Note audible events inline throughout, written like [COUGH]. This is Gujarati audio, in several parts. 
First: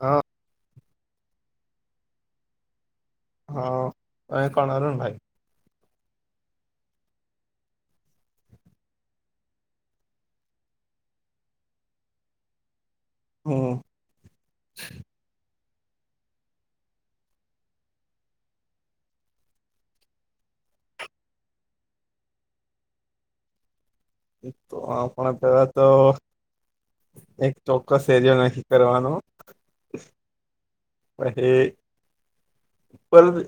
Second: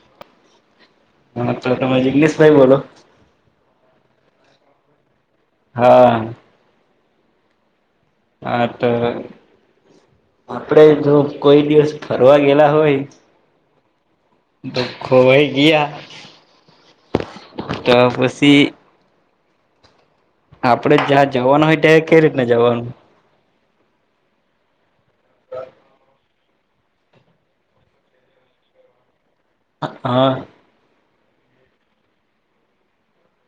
હા. હા તો તમે જિગ્શભાઈ બોલો. હ એ કોણલ ભાઈ. હા. હા તો. આપડે જો કોઈ દિવસ ફરવા ગેલા હોય. હું દુઃખો ભાઈ ગયા. તો પછી. આપડે જ્યાં જવાનું હોય ત્યાં કઈ રીતને જવાનું. તો આપ પેલા તો. એક ચોક્કસ એરિયો નથી કરવાનો. હા. હ પર.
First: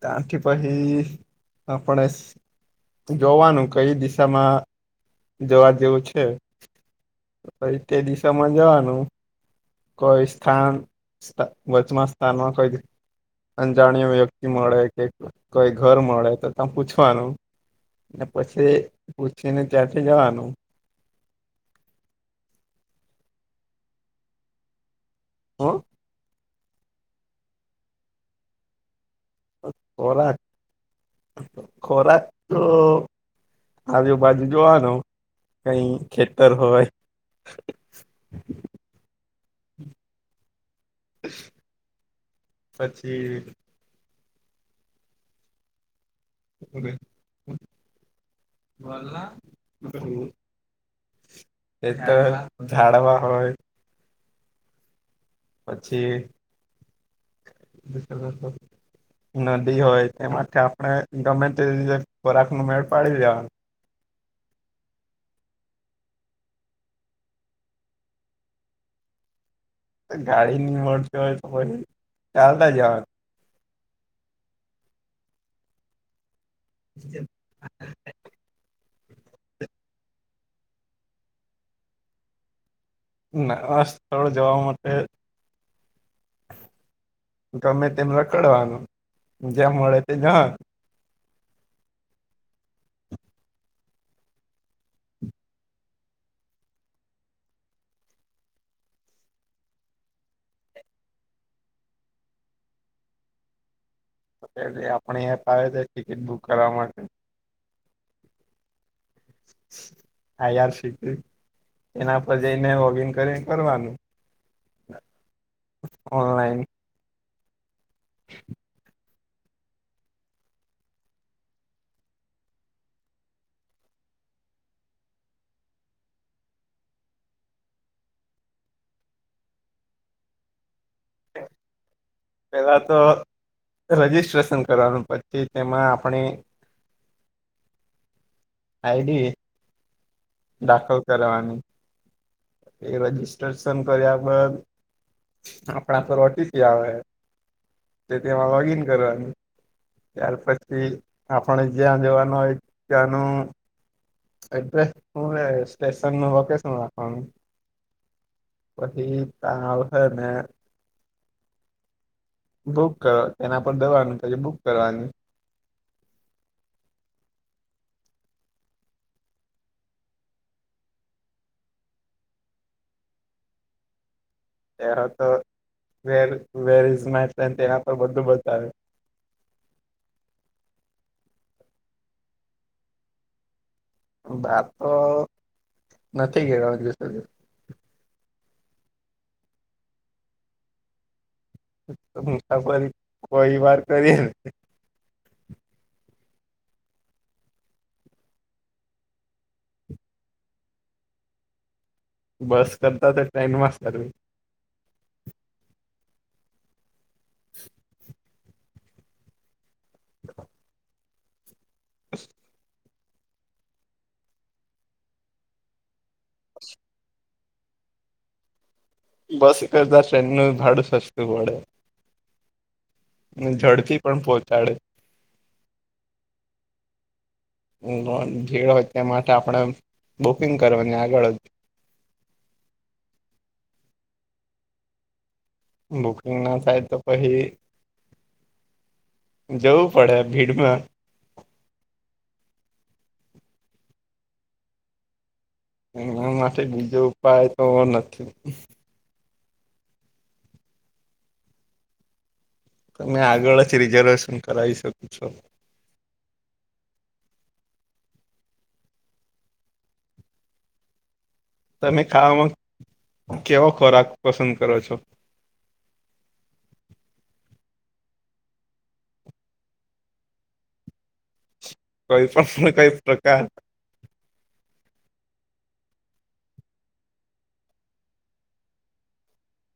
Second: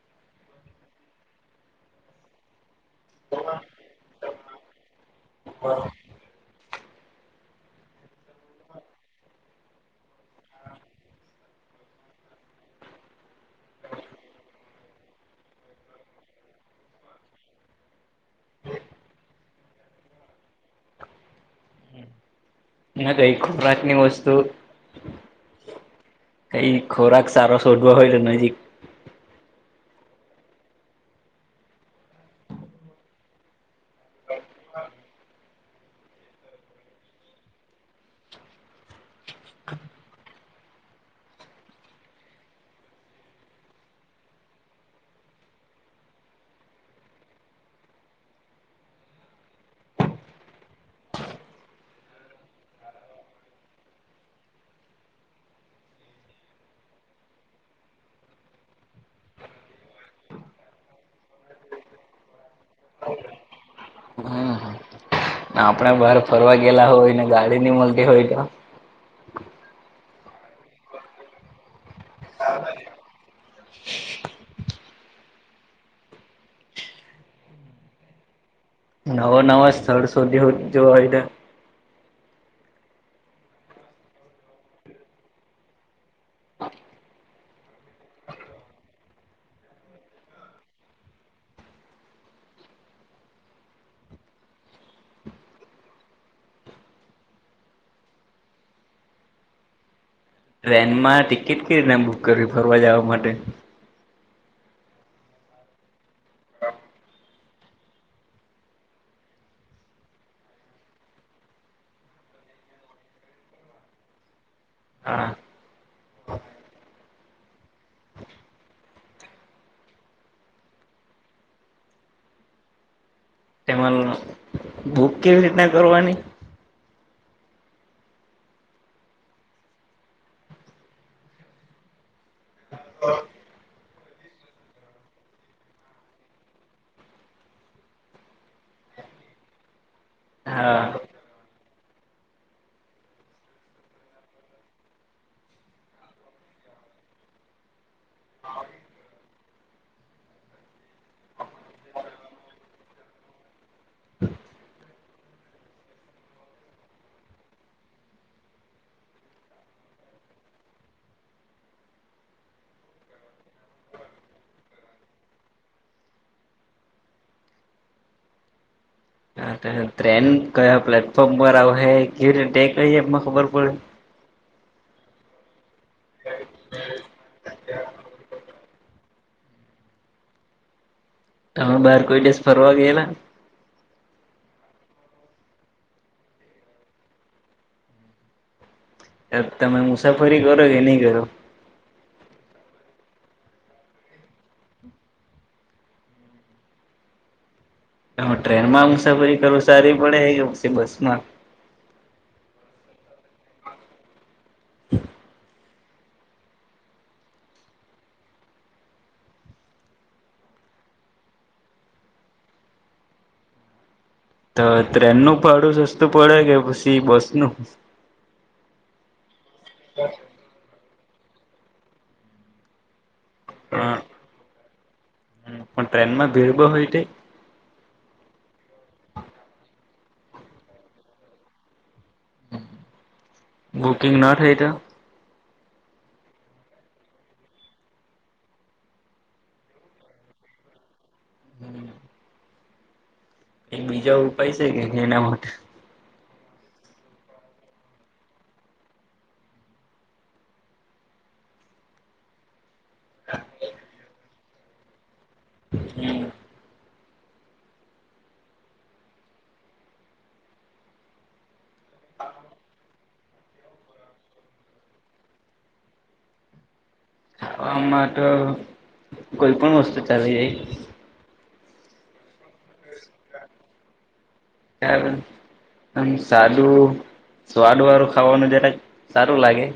ત્યાારથી પછી આપણે જોવાનું કઈ દિશામાં. જવા જેવું છે તે દિશામાં જવાનું. કોઈ સ્થાન વચમાં સ્થાનમાં કોઈ. અજાણ્યો વ્યક્તિ મળે કે કોઈ ઘર મળે તો ત પૂછવાનું. પછી પૂછીને ત્યાંથી જવાનું. ના કઈ ખોરાત ની વસ્તુ. હ કઈ ખોરાક સારો શોધવો હોય તો નજીક. ખોરાક ખોરાક તો આજ. બાજુ જોવાનું કઈ ખેતર હોય. [UNINTELLIGIBLE] [INAUDIBLE] પછી [UNINTELLIGIBLE] [UNINTELLIGIBLE] એ તો ઝાડવા હોય પછી બ [UNINTELLIGIBLE] નદી હોય તે માટે આપણે ગમે તે રીતે ખોરાક નો મેળ પાડી દેવાનું આપણે બહાર ફરવા ગયેલા હોય ને ગાડી ન‌ઇ મળતી હોય તો ગાડી ની મળતી હોય તો પછી ચાલતા જવાનું [UNINTELLIGIBLE] [UNINTELLIGIBLE] નવા નવા સ્થળ શોધી જોવાય ના આ સ્થળ જવા માટે ગમે તેમ રખડવાનું જ્યાં મળે તે જવાનું ટ્રેન માં ટિકિટ કેવી રીતે બુક કરવી ફરવા જવા માટે એટ આપણી એપ આવે છે ટિકિટ બુક કરવા માટે હા યાર શીક એના પર જઈને લોગિન કરીને કરવાનું હા ઓનલાઈન તેમાં બુક કેવી રીતના કરવાની હ [INAUDIBLE] [UNINTELLIGIBLE] પેલા તો રજીિસ્ટ્રેશન કરવાનું પછી તેમાં આપણે આઈડી હા દાખલ કરવાની એ રજીિસ્ટ્રેશન કર્યા બાદ આપણા તો રોટીથી આવે તે તેમાં લોગિન કરવાનું ત્યાર પછી આપણે જ્યાં જોવાનું હોય ત્યાંનું એડ્રેસ હું સ્ટેશન ન લોકેશન નાખવાનું વહી તાવ હ ને બુક કરવા એના પર દવાનું પછી બુક કરવાની હા ટ્રેન કયા પ્લેટફોર્મ પર આવે કેવી રીતે કઈ એમાં ખબર પડે ત તો where where is my food તેના બધું બતાવે તમે બહાર કોઈ દેશ ફરવા ગયેલા બાપો નથી ગચો હજુ સુધી ત તમે મુસાફરી કરો કે નહી કરો મુસાફરી કોઈ વાર કરીને હ ટ્રેન માં મુસાફરી કરું સારી પડે કે બસમાં બસ કરતા તો ટ્રેનમાં કરવી [INAUDIBLE] [INAUDIBLE] [INAUDIBLE] [INAUDIBLE] [INAUDIBLE] [INAUDIBLE] તો ટ્રેનનું ભાડું સસ્તું પડે કે પછી બસ નું બસ કરતા ટ્રેન નું ભાડું સસ્તું પડે ને હ હ ઝડપી પણ પહોંચાડે પણ ટ્રેનમાં ભીડ બ‌ઉ હોય તે ભીડ હોય તે માટે આપણે બુકિંગ કરવાની આગળ બુકિંગ ના થઈ તો બુકિંગ ના થાય તો પછી જવું પડે ભીડમાં [INAUDIBLE] [INAUDIBLE] એક બીજા ઉપાય છે કે એના માટે એના થી બીજો ઉપાય તો નથી તમે આગળથી રિઝર્વેશન કરાવી શકો છો હમ તમે ખાવામાં કેવો ખોરાક પસંદ કરો છો. [INAUDIBLE] આમાં તો કોઈ પણ વસ્તુ ચાલી જાય. કોઈ પણ કઈ પ્રકાર [UNINTELLIGIBLE] હ આમ સાદું સ્વાદ વાળું ખાવાનું જરા સારું લાગે.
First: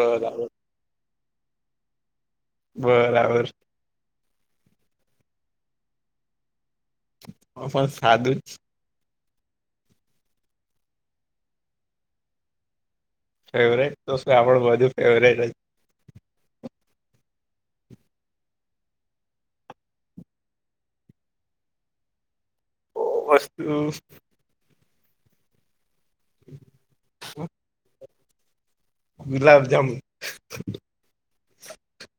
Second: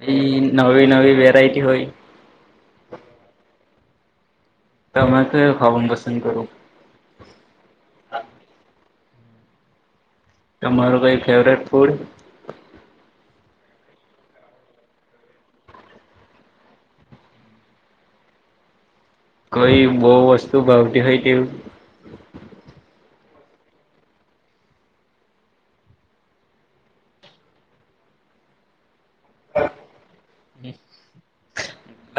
ક નવી નવી વેરાયટી હોય બરાબર તમે તો ખાવ પસંદ કરું. પણ સાધુ તમારું કઈ ફેવરેટ ફૂડ ફેવરેટ તો આપણું બધું ફેવરેટ કઈ બહુ વસ્તુ ભાવતી હોય કેવું ઓ વસ્તુ. [UNINTELLIGIBLE] ગુલાબજામુન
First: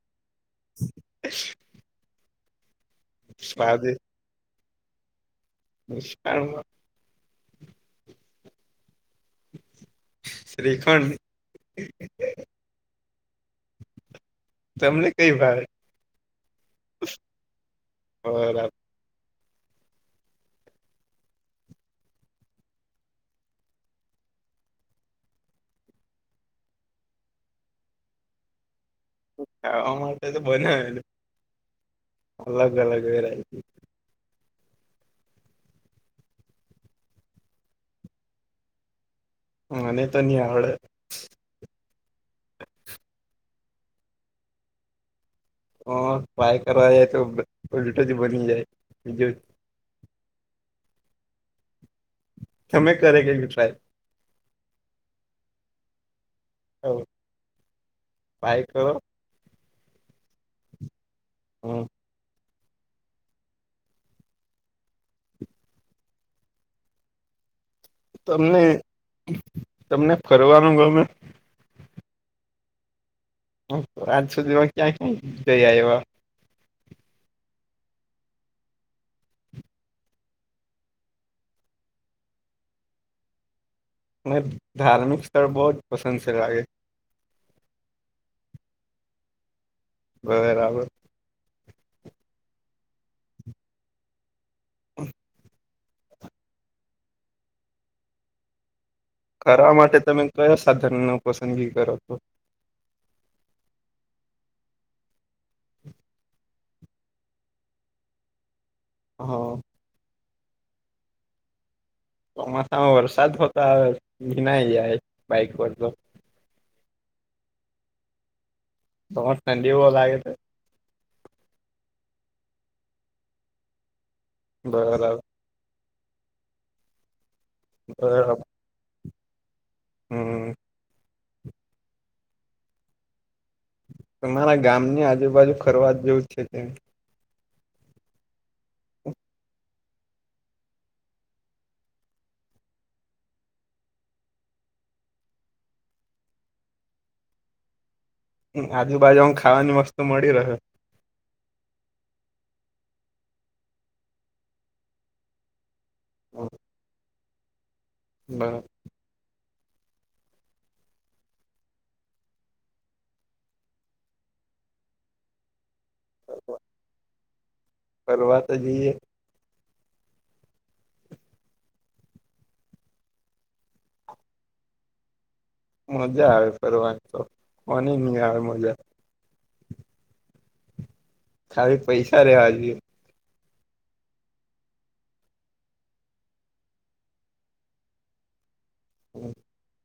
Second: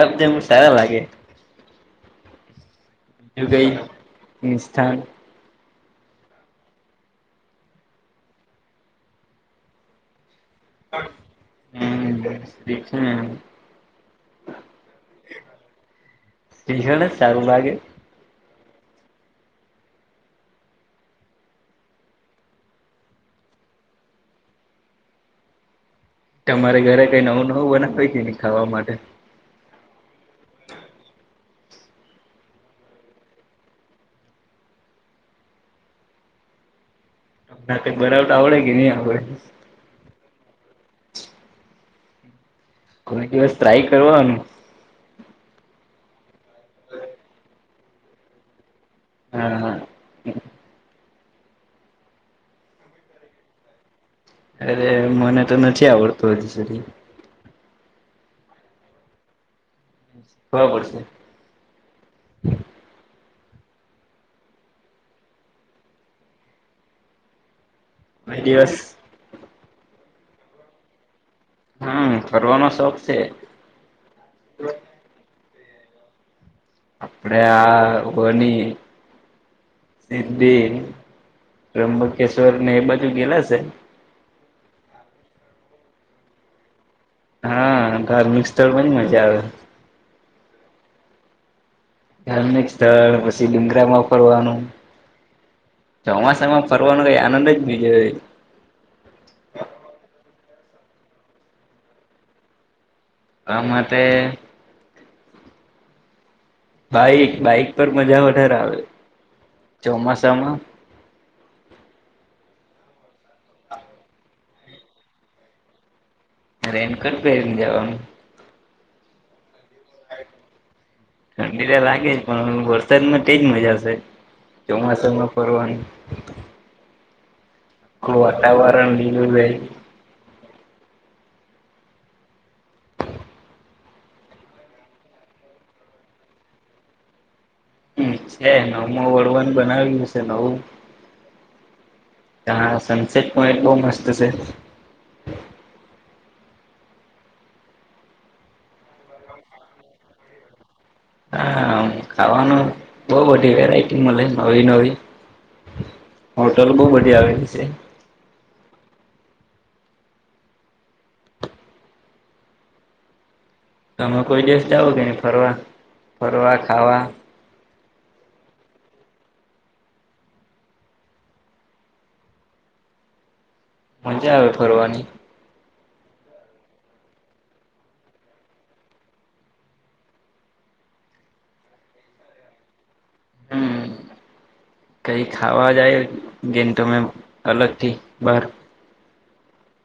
અધમુ સારા લાગે દુબઈ હસ્થાન [INAUDIBLE] ન [UNINTELLIGIBLE] શ્રીખંડ. હમ. તમને કઈ ભાવે એ સારુંભાગે. બરાબર તમારે ઘરે કઈ નવું નવું બનેય કે ખાવા માટે. ખાવા માટે તો બને. અલગ અલગ વેરાયટી. નાતે બરાબર આવડે કે નહી આપડ. હા ન તો ન આવડે. કોઈ દિવસ ત્રાય કરવાનું. હ ટ્રાય કરવા જાય તોટ જ બની જાયજ. હા તમે કરે કેવીું ટ્રાય. અરે મને તો નથી આવડતું હજી સુધી. પાાય ક. ખ પડશે. હમ. હ [UNINTELLIGIBLE] કોઈ તમને દિવસ તમને ફરવાનું ગમે. હમ ફરનો શોખ છે. આજ સુધીમાં ક્યાં ક્યા જઈ એવા. આપડે આ હોની. સિદ્ધિ ત્રમબકેશ્વર ને એ બાજુ ગેલા છે. મને ધાર્મિક સ્થળ બહુ પસંદ છે લાગે. હા ધાર્મિક સ્થળ પણ જ મજા આવે. બ બરાબર. ધાર્મિક સ્થળ પછી ડુંગરામાં ફરવાનું. હમ. ચોમાસામાં ફરવાનો કઈ આનંદ જ નહી. ખ માટે તમે કયા સાધન ન પસંદગી કરો તો. આ મ તે. બાઈક બાઈક પર મજા વધારે આવે. હા. સમ. ચોમાસામાં વરસાદ હોતો આવે ભીના જાય બાઈક પર તો. રેનકટ પન જવાનું. બ ઠંડી બહ લાગે છે. ઠંડી તો લાગે પણ વરસાદમાં તેજ મજાશે બરાબર ચોમાસામાં ફરવાની. બરાબર કોવાટા વાાર લ લ ભાઈ. હમ. તમારા ગામ ની આજુબાજુ ફરવા જ જેવું જ છે કે. હમ છે નવમાં વળવાન બનાવ્યું હશે નવું. હ સનસેટ પોઈન્ટ બહ મસ્ત છે. આજુબાજુ આ ખાવાની વસ્તુ મળી રહે. હા ખાવાનું બહ બધી વેરાયટી મળે નવી નવી. હોટલ બહુ બધિયા આવેલી છે. બ [UNINTELLIGIBLE] તમે કોઈ દિવસ જાઓો કે નહી ફરવા ફરવા ખાવા. કરવાવા તો જઈએ. મજા આવે ફરવાની. મજા આવે ફરની તો મની નહી આવે મજા. ખાલી પૈસા રેવા જોએ. હમ કઈ ખાવા જાય જેન તમે અલગ થી બાર [INAUDIBLE]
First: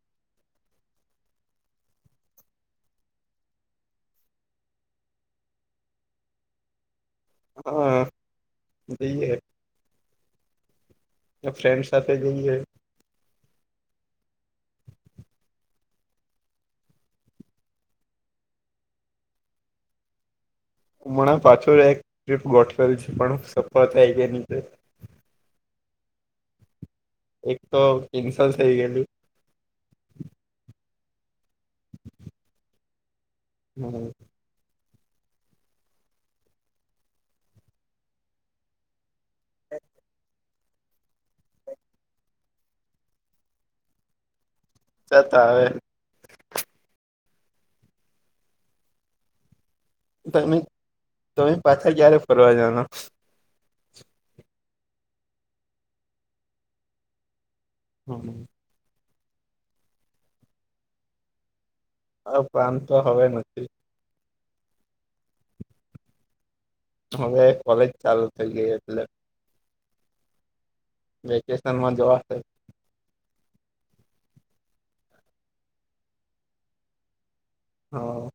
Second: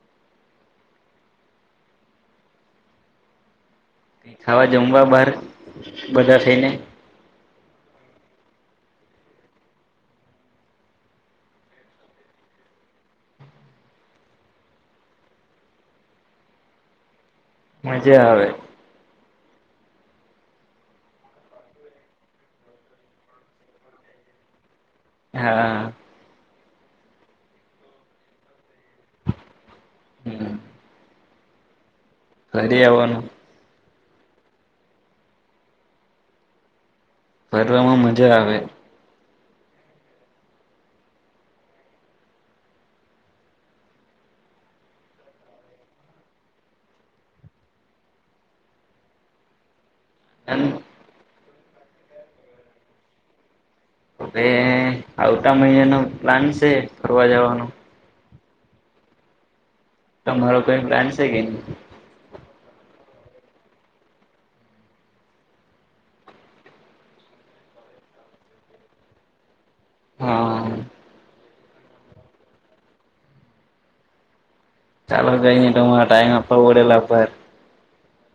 ક ખાવા જમવા બહાર બધા થઈને હા બી ફ્રેન્ડ સાથે જઈએ મજા આવે હુંમણાં પાછો એક ટ્રીપ ગોઠવેલ છે પણ સફળ થાય કેની છે હા એક તો કેન્સો થઈ ગયેલું [UNINTELLIGIBLE] ખરે આવવાનું હમ ફરવામાં મજા આવે. જતા હ. તમે એમ તમે પાછા ક્યારે ફરવા જના. હવે આવતા મહિના ન પ્લાન છે ફરવા જવાનું. [INAUDIBLE] તમારો કઈ બ્લાન્ડ છે કે ન. પ્રાણ તો હવે નથી. હવે કોલેજ ચાલુ થઈ ગઈ એટલે. હા. વેકેશન માં જોવાશે. ચાલો કઈ નઈ તો ટાઈમ આપ ઓડેલાભર. હા.